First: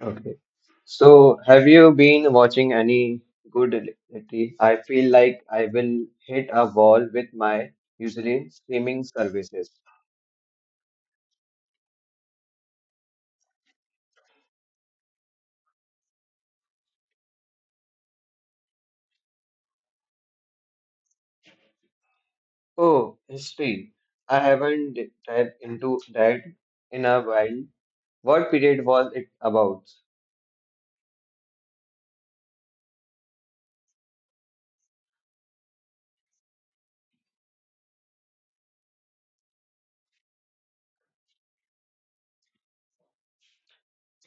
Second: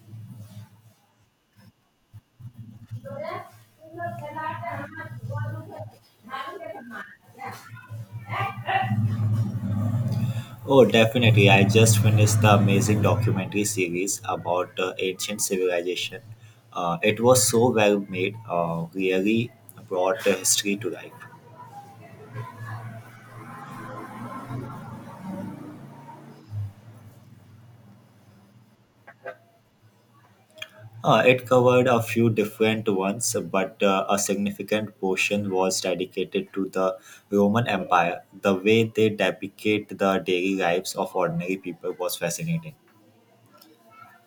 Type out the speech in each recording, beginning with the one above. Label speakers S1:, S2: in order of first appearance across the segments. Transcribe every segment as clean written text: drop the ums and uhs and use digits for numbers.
S1: Okay. So, have you been watching any good lately? I feel like I will hit a wall with my usually streaming services.
S2: Oh, definitely. I just finished the amazing documentary series about ancient civilization. It was so well made, really brought the history to life.
S1: Oh, history. I haven't dived into that in a while. What period was it about?
S2: It covered a few different ones, but a significant portion was dedicated to the Roman Empire. The way they depicted the daily lives of ordinary people was fascinating.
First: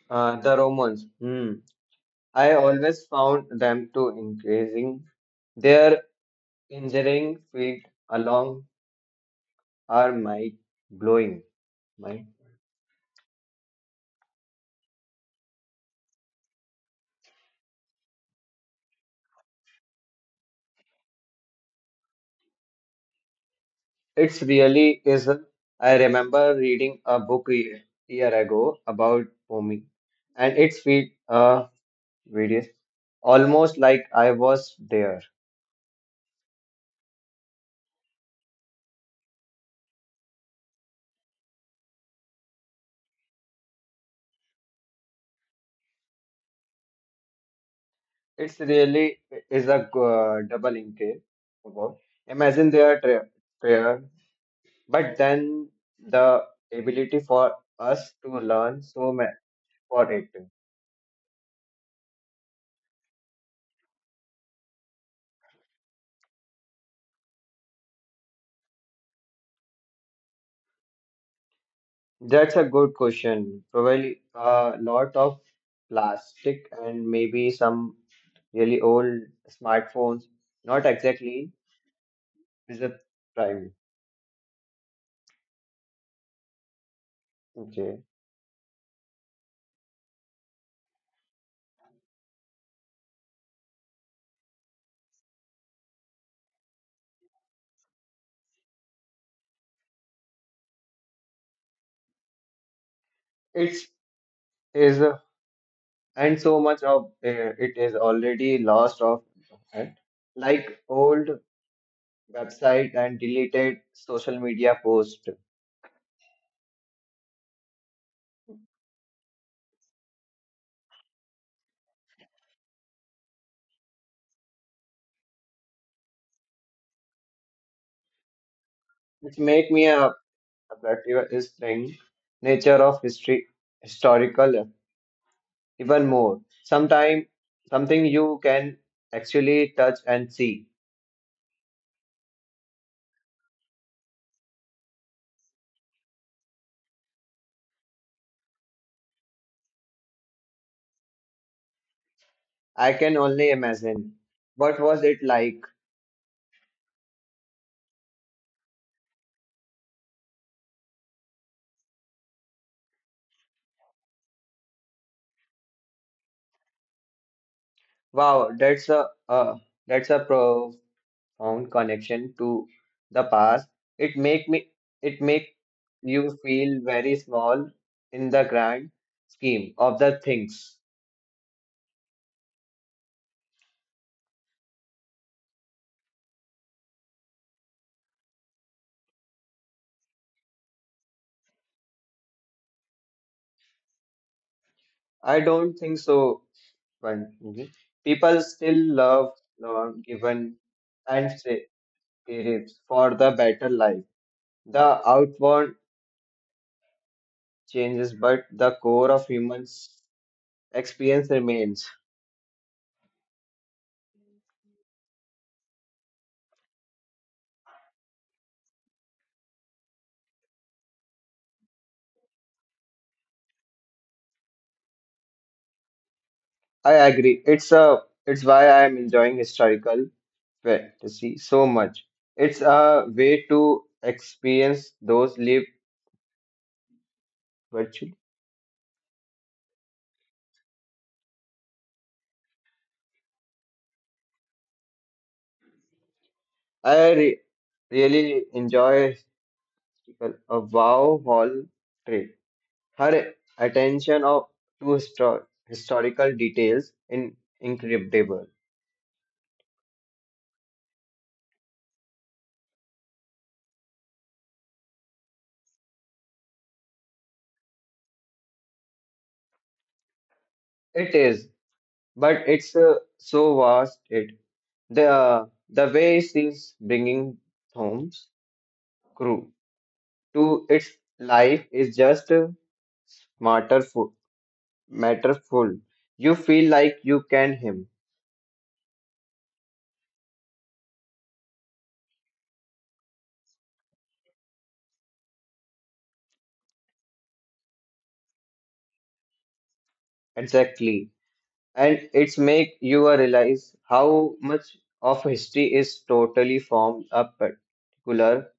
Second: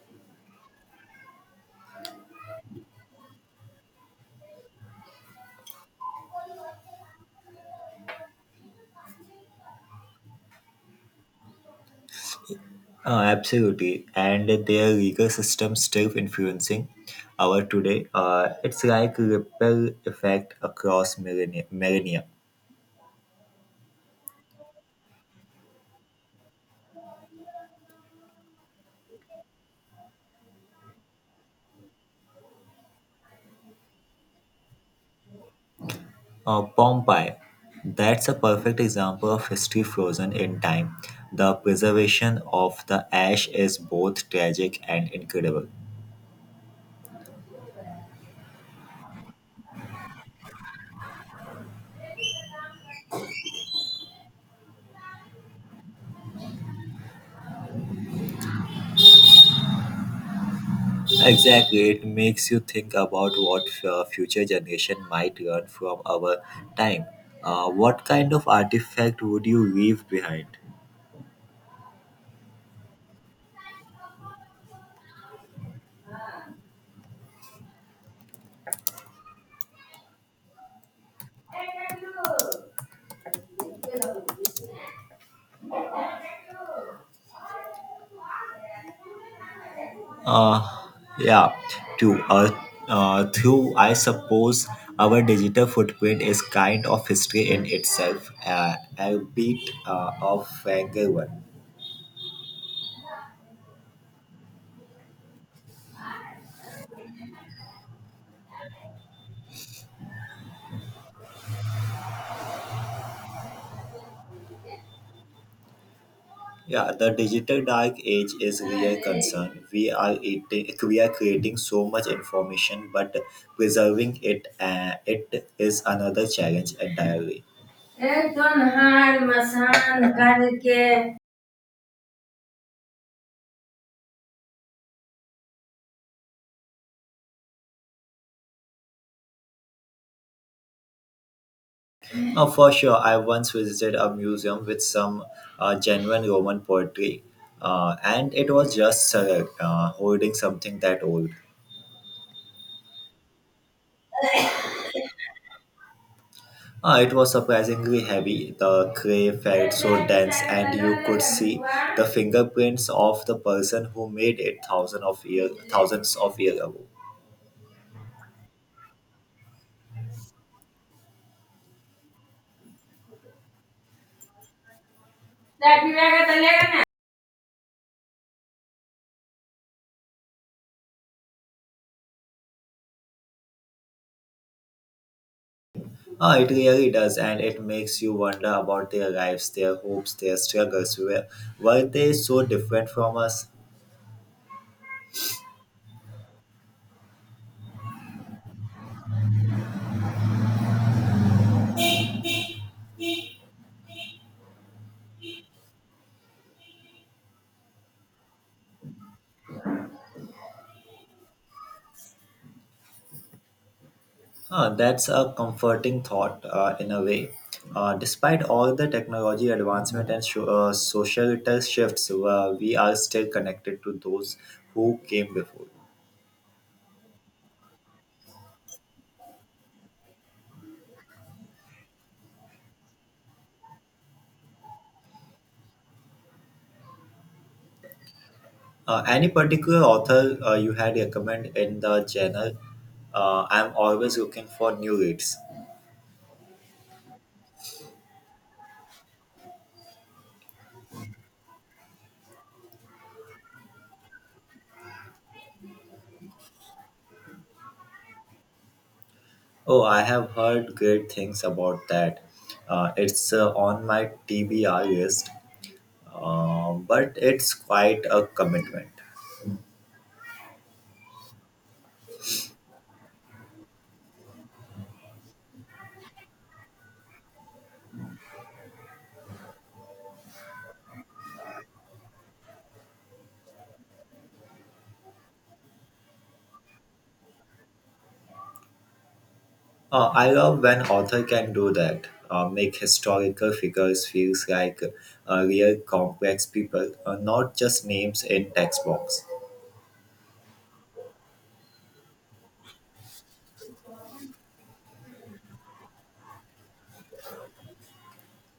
S1: The Romans. Hmm. I always found them to increasing. Their engineering feat along are mind blowing.
S2: Oh, absolutely. And their legal system still influencing our today. It's like ripple effect across millennia.
S1: It's really is. I remember reading a book a year ago about Omi, and it's feed videos almost like I was there.
S2: Pompeii. That's a perfect example of history frozen in time. The preservation of the ash is both tragic and incredible.
S1: It's really is a double income. About. Imagine their prayer, but then the ability for us to learn so much for it.
S2: Exactly, it makes you think about what future generation might learn from our time. What kind of artifact would you leave behind?
S1: That's a good question. Probably a lot of plastic and maybe some really old smartphones, not exactly is a prime. Okay,
S2: Uh, yeah, true. Through, I suppose our digital footprint is kind of history in itself, a bit of vanger one.
S1: it's is a, and so much of it is already lost of and like old website and deleted social media post,
S2: Yeah, the digital dark age is real concern. We are eating, we are creating so much information, but preserving it, it is another challenge entirely.
S1: which make me a attractive is thing nature of history historical even more. Sometime something you can actually touch and see.
S2: Oh, for sure. I once visited a museum with some genuine Roman poetry, and it was just holding something that old.
S1: I can only imagine what was it like.
S2: It was surprisingly heavy. The clay felt so dense, and you could see the fingerprints of the person who made it thousands of years ago.
S1: Wow, that's a profound connection to the past. It make me it make you feel very small in the grand scheme of the things.
S2: It really does, and it makes you wonder about their lives, their hopes, their struggles. Were they so different from us?
S1: I don't think so. But people still love Lord given and spirits for the better life. The outward changes, but the core of humans experience remains.
S2: Ah, that's a comforting thought in a way. Despite all the technology advancement and societal shifts, we are still connected to those who came before.
S1: I agree. It's why I am enjoying historical fantasy so much. It's a way to experience those live virtually.
S2: Any particular author you had recommend in the genre? I'm always looking for new reads.
S1: I re- really enjoy a wow hall trip. Her attention of, to historical details in incredible.
S2: Oh, I have heard great things about that. It's on my TBR list, but it's quite a commitment.
S1: It is, but it's so vast. It the way she's bringing Holmes crew to its life is just smarter matterful. You feel like you can him.
S2: I love when author can do that, make historical figures feels like real complex people, not just names in textbooks.
S1: Exactly. And it's make you realize how much of history is totally from a particular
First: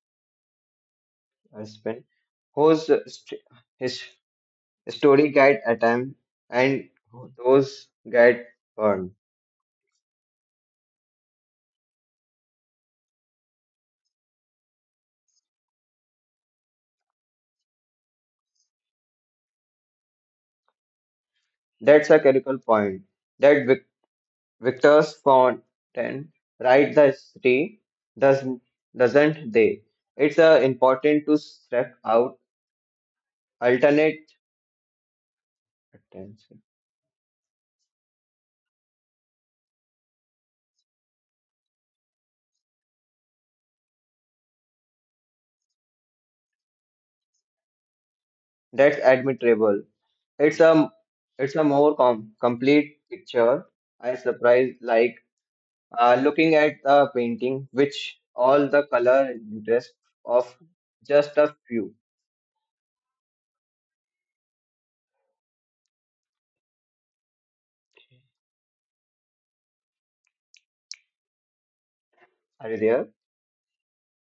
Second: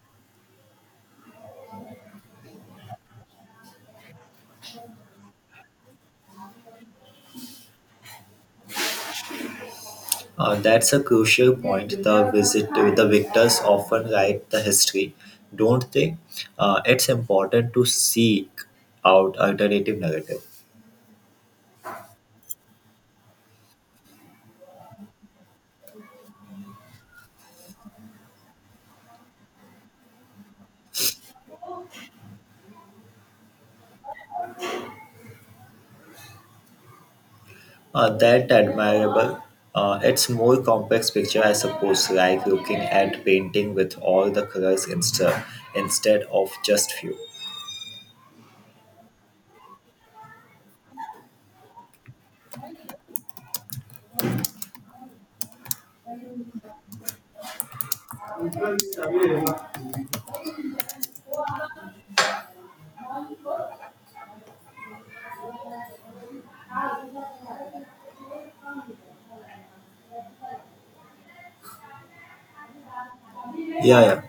S1: husband whose his story get attempt and those get burned.
S2: That's a crucial point. The victors often write the history, don't they? It's important to seek out alternative narrative.
S1: That's a critical point that Victor's Fountain write the history does doesn't they? It's important to step out alternate Attention.
S2: That admirable. It's more complex picture, I suppose, like looking at painting with all the colors instead of just few.
S1: That's admirable. It's a it's a more complete picture. I surprised like looking at the painting, which all the color and interest of just a few are there
S2: Yeah, yeah,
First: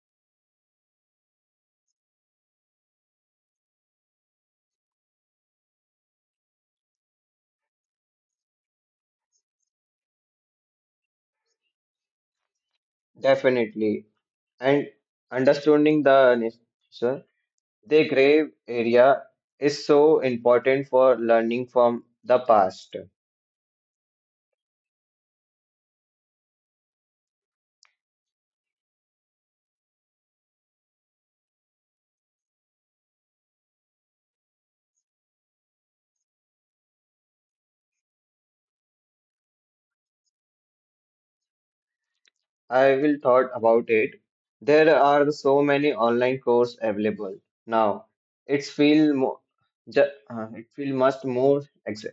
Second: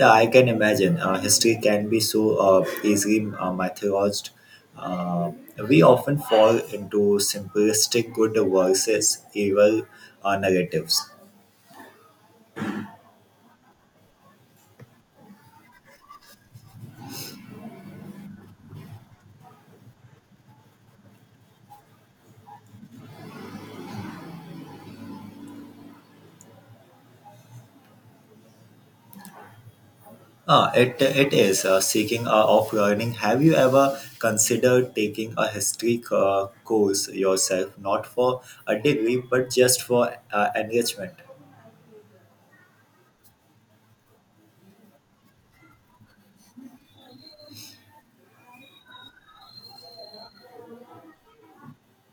S2: yeah. I can imagine. History can be so easily mythologized. Uh, we often fall into simplistic good versus evil narratives.
S1: definitely, and understanding the nature, the grave area is so important for learning from the past.
S2: It is. Seeking off learning, have you ever considered taking a history course yourself, not for a degree, but just for engagement?
S1: I will thought about it. There are so many online course available now. It's feel more, ju it feel much more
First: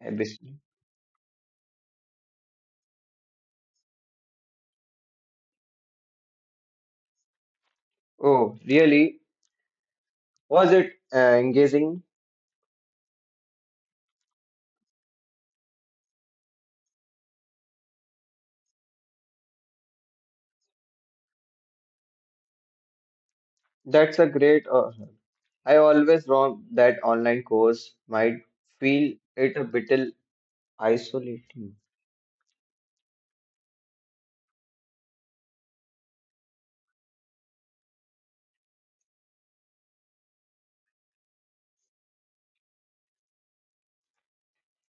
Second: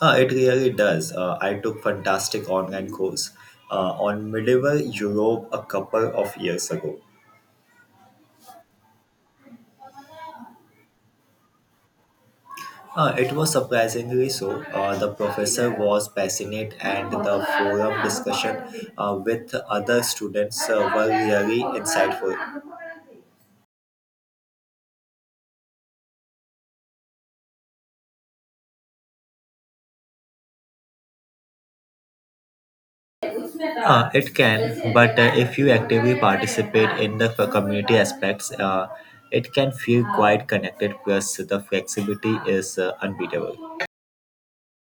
S2: It
S1: ambition.
S2: really does. I took fantastic online course on medieval Europe a couple of years ago.
S1: Oh, really? Was it engaging?
S2: It was surprisingly so. The professor was passionate, and the forum discussion with other students were really insightful.
S1: That's a great. I always thought that online course might feel it a bit isolating.
S2: It can, but if you actively participate in the community aspects, it can feel quite connected. Plus, the flexibility is unbeatable.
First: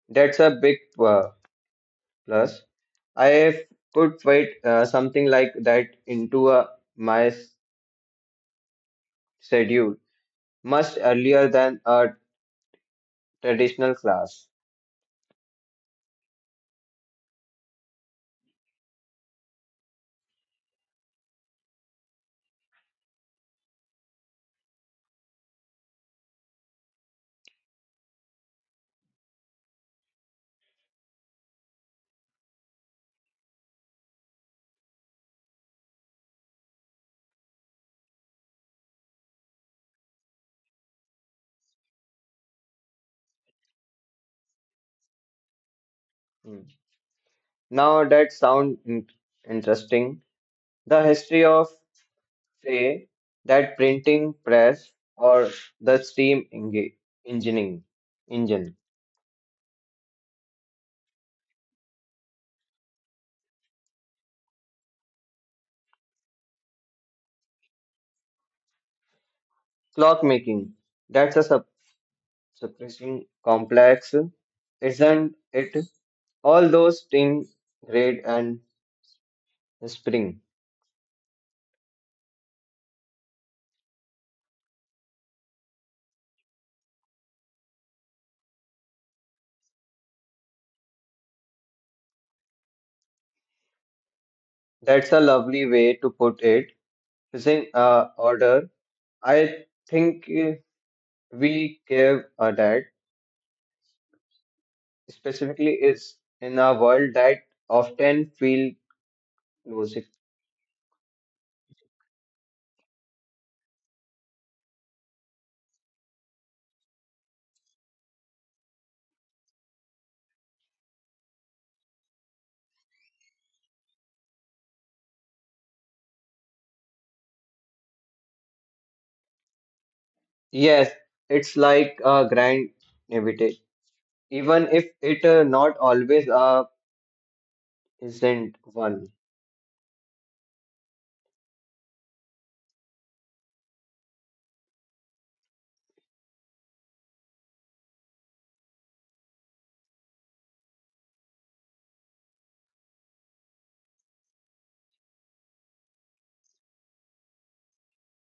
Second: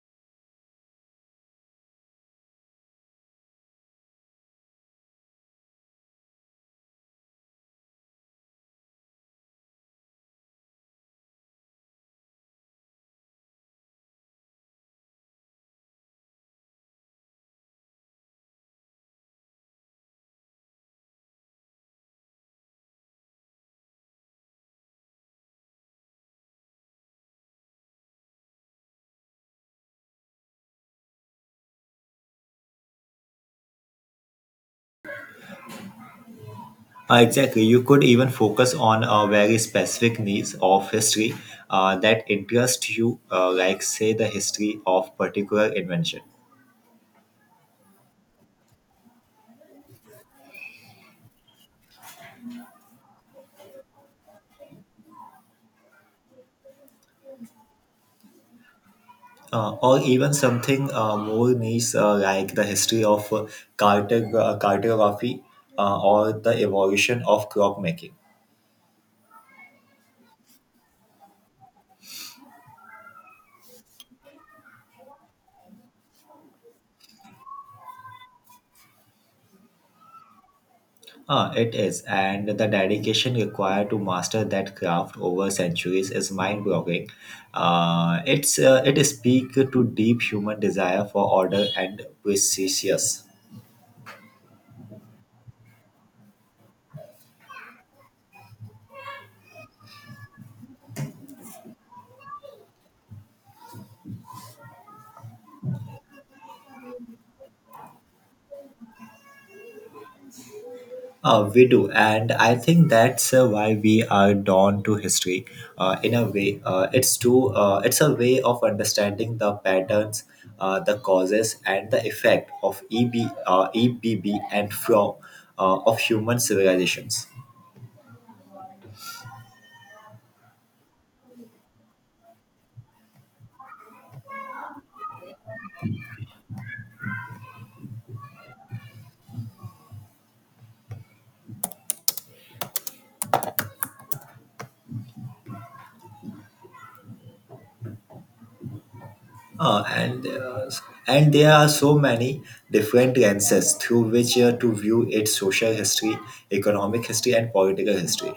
S1: That's a big plus. I could fit something like that into my schedule. Much earlier than a traditional class.
S2: Exactly, you could even focus on a very specific niche of history that interests you, like say the history of particular invention.
S1: Hmm. Now that sounds interesting. The history of, say, that printing press or the steam engineering engine,
S2: Or even something more niche like the history of cartography or the evolution of crop making.
S1: clock making. That's a suppressing complex, isn't it? All those things, grade and spring.
S2: It is, and the dedication required to master that craft over centuries is mind-boggling. It speaks to deep human desire for order and precious.
S1: That's a lovely way to put it. Using order, I think we gave a that. Specifically is in a world that often feel losing.
S2: We do, and I think that's why we are drawn to history. In a way, it's a way of understanding the patterns, the causes, and the effect of EBB and flaw of human civilizations.
S1: Yes, it's like a grand naivete, even if it not always a isn't one.
S2: Uh, and uh, and there are so many different lenses through which to view its social history, economic history, and political history.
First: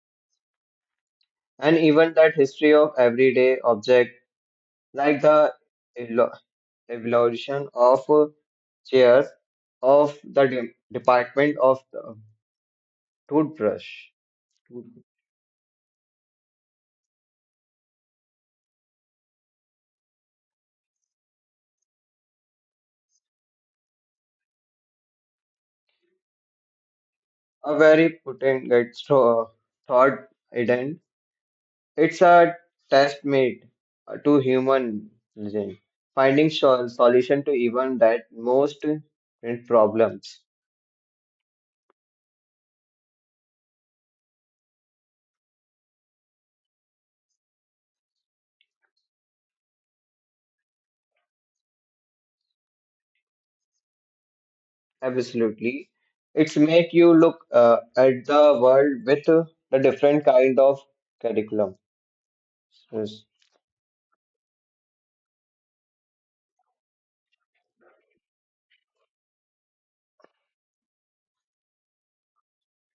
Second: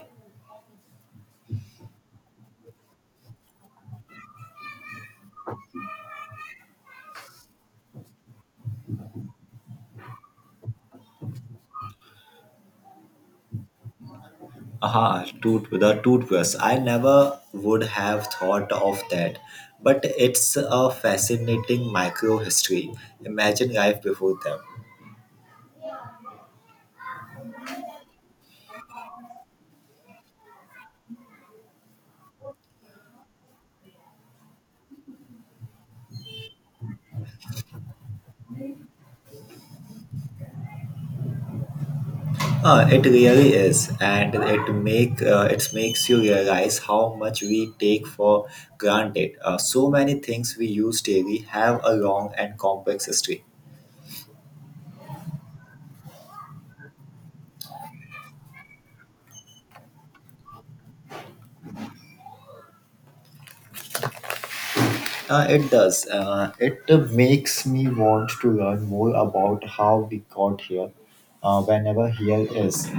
S1: And even that history of everyday object, like the elo- evolution of chairs, of the department of the toothbrush,
S2: Aha, tooth the toothbrush. I never would have thought of that, but it's a fascinating micro history. Imagine life before them.
S1: a very potent thought hidden. It's a testament to human reason, finding solution to even that most current problems.
S2: It really is, and it makes you realize how much we take for granted. So many things we use daily have a long and complex history.
S1: Absolutely, it's make you look at the world with the different kind of curriculum. Yes,
S2: It does. It makes me want to learn more about how we got here, whenever here is.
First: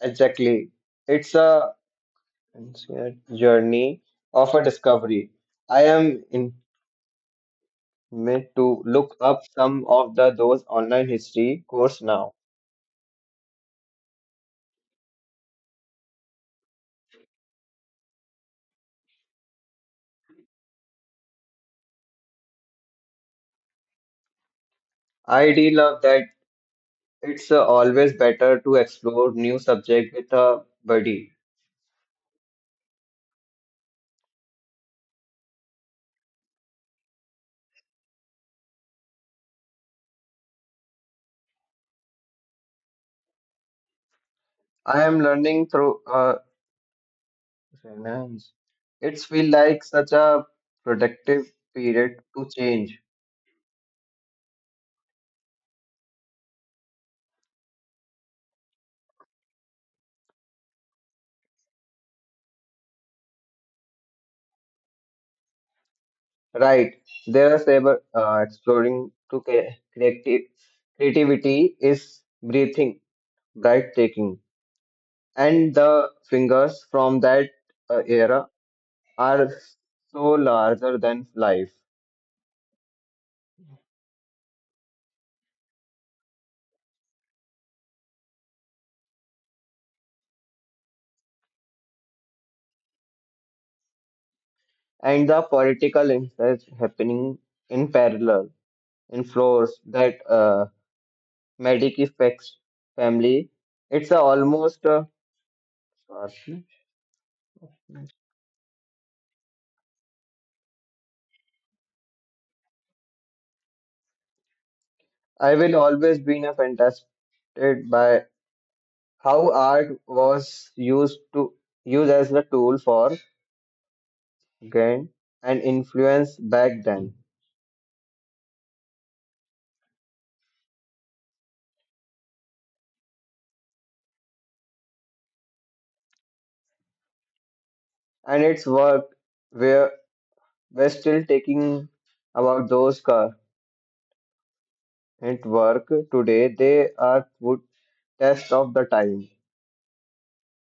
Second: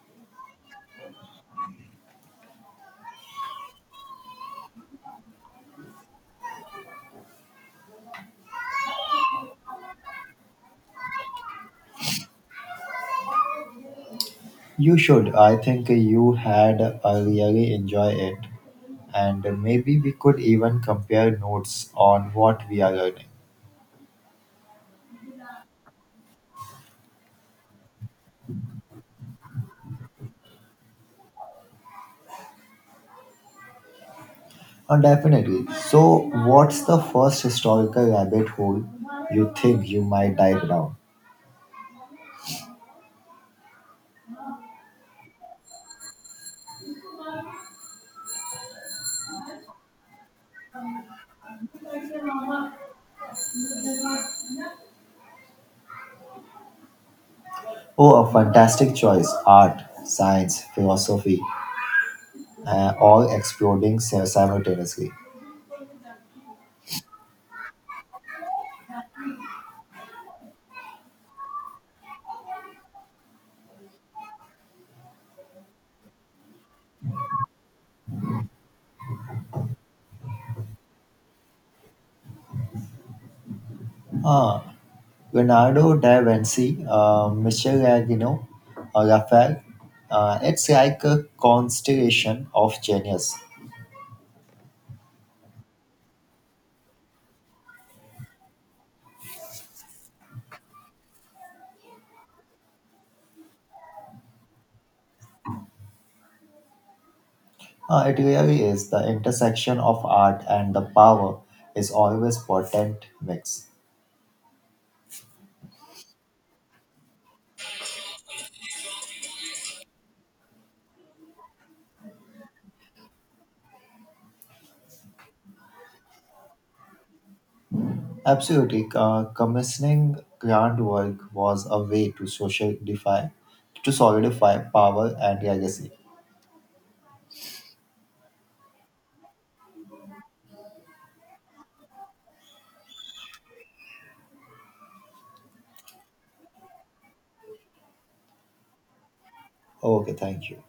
S1: exactly. It's a it's a journey of a discovery. I am in meant to look up some of the those online history course now.
S2: You should. I think you had really enjoy it, and maybe we could even compare notes on what we are learning.
S1: I do love that. It's always better to explore new subject with a buddy.
S2: Definitely. So, what's the first historical rabbit hole you think you might dive down?
S1: I am learning through finance. It's feel like such a productive period to change.
S2: Oh, a fantastic choice. Art, science, philosophy, all exploding simultaneously.
S1: Right. There are several exploring to creative creativity is breathing, right taking, and the fingers from that era are so larger than life,
S2: Leonardo da Vinci, Michelangelo, Raphael. It's like a constellation of genius.
S1: and the political insights happening in parallel. In floors that medic effects family. It's a almost.
S2: It really is. The intersection of art and the power is always potent mix.
S1: I will always be in a fantastic by how art was used to used as a tool for gain and influence back then,
S2: Absolutely, commissioning grand work was a way to solidify power and legacy.
S1: and its work where we're still taking about those current work today. They are good test of the time.
S2: Okay, thank you.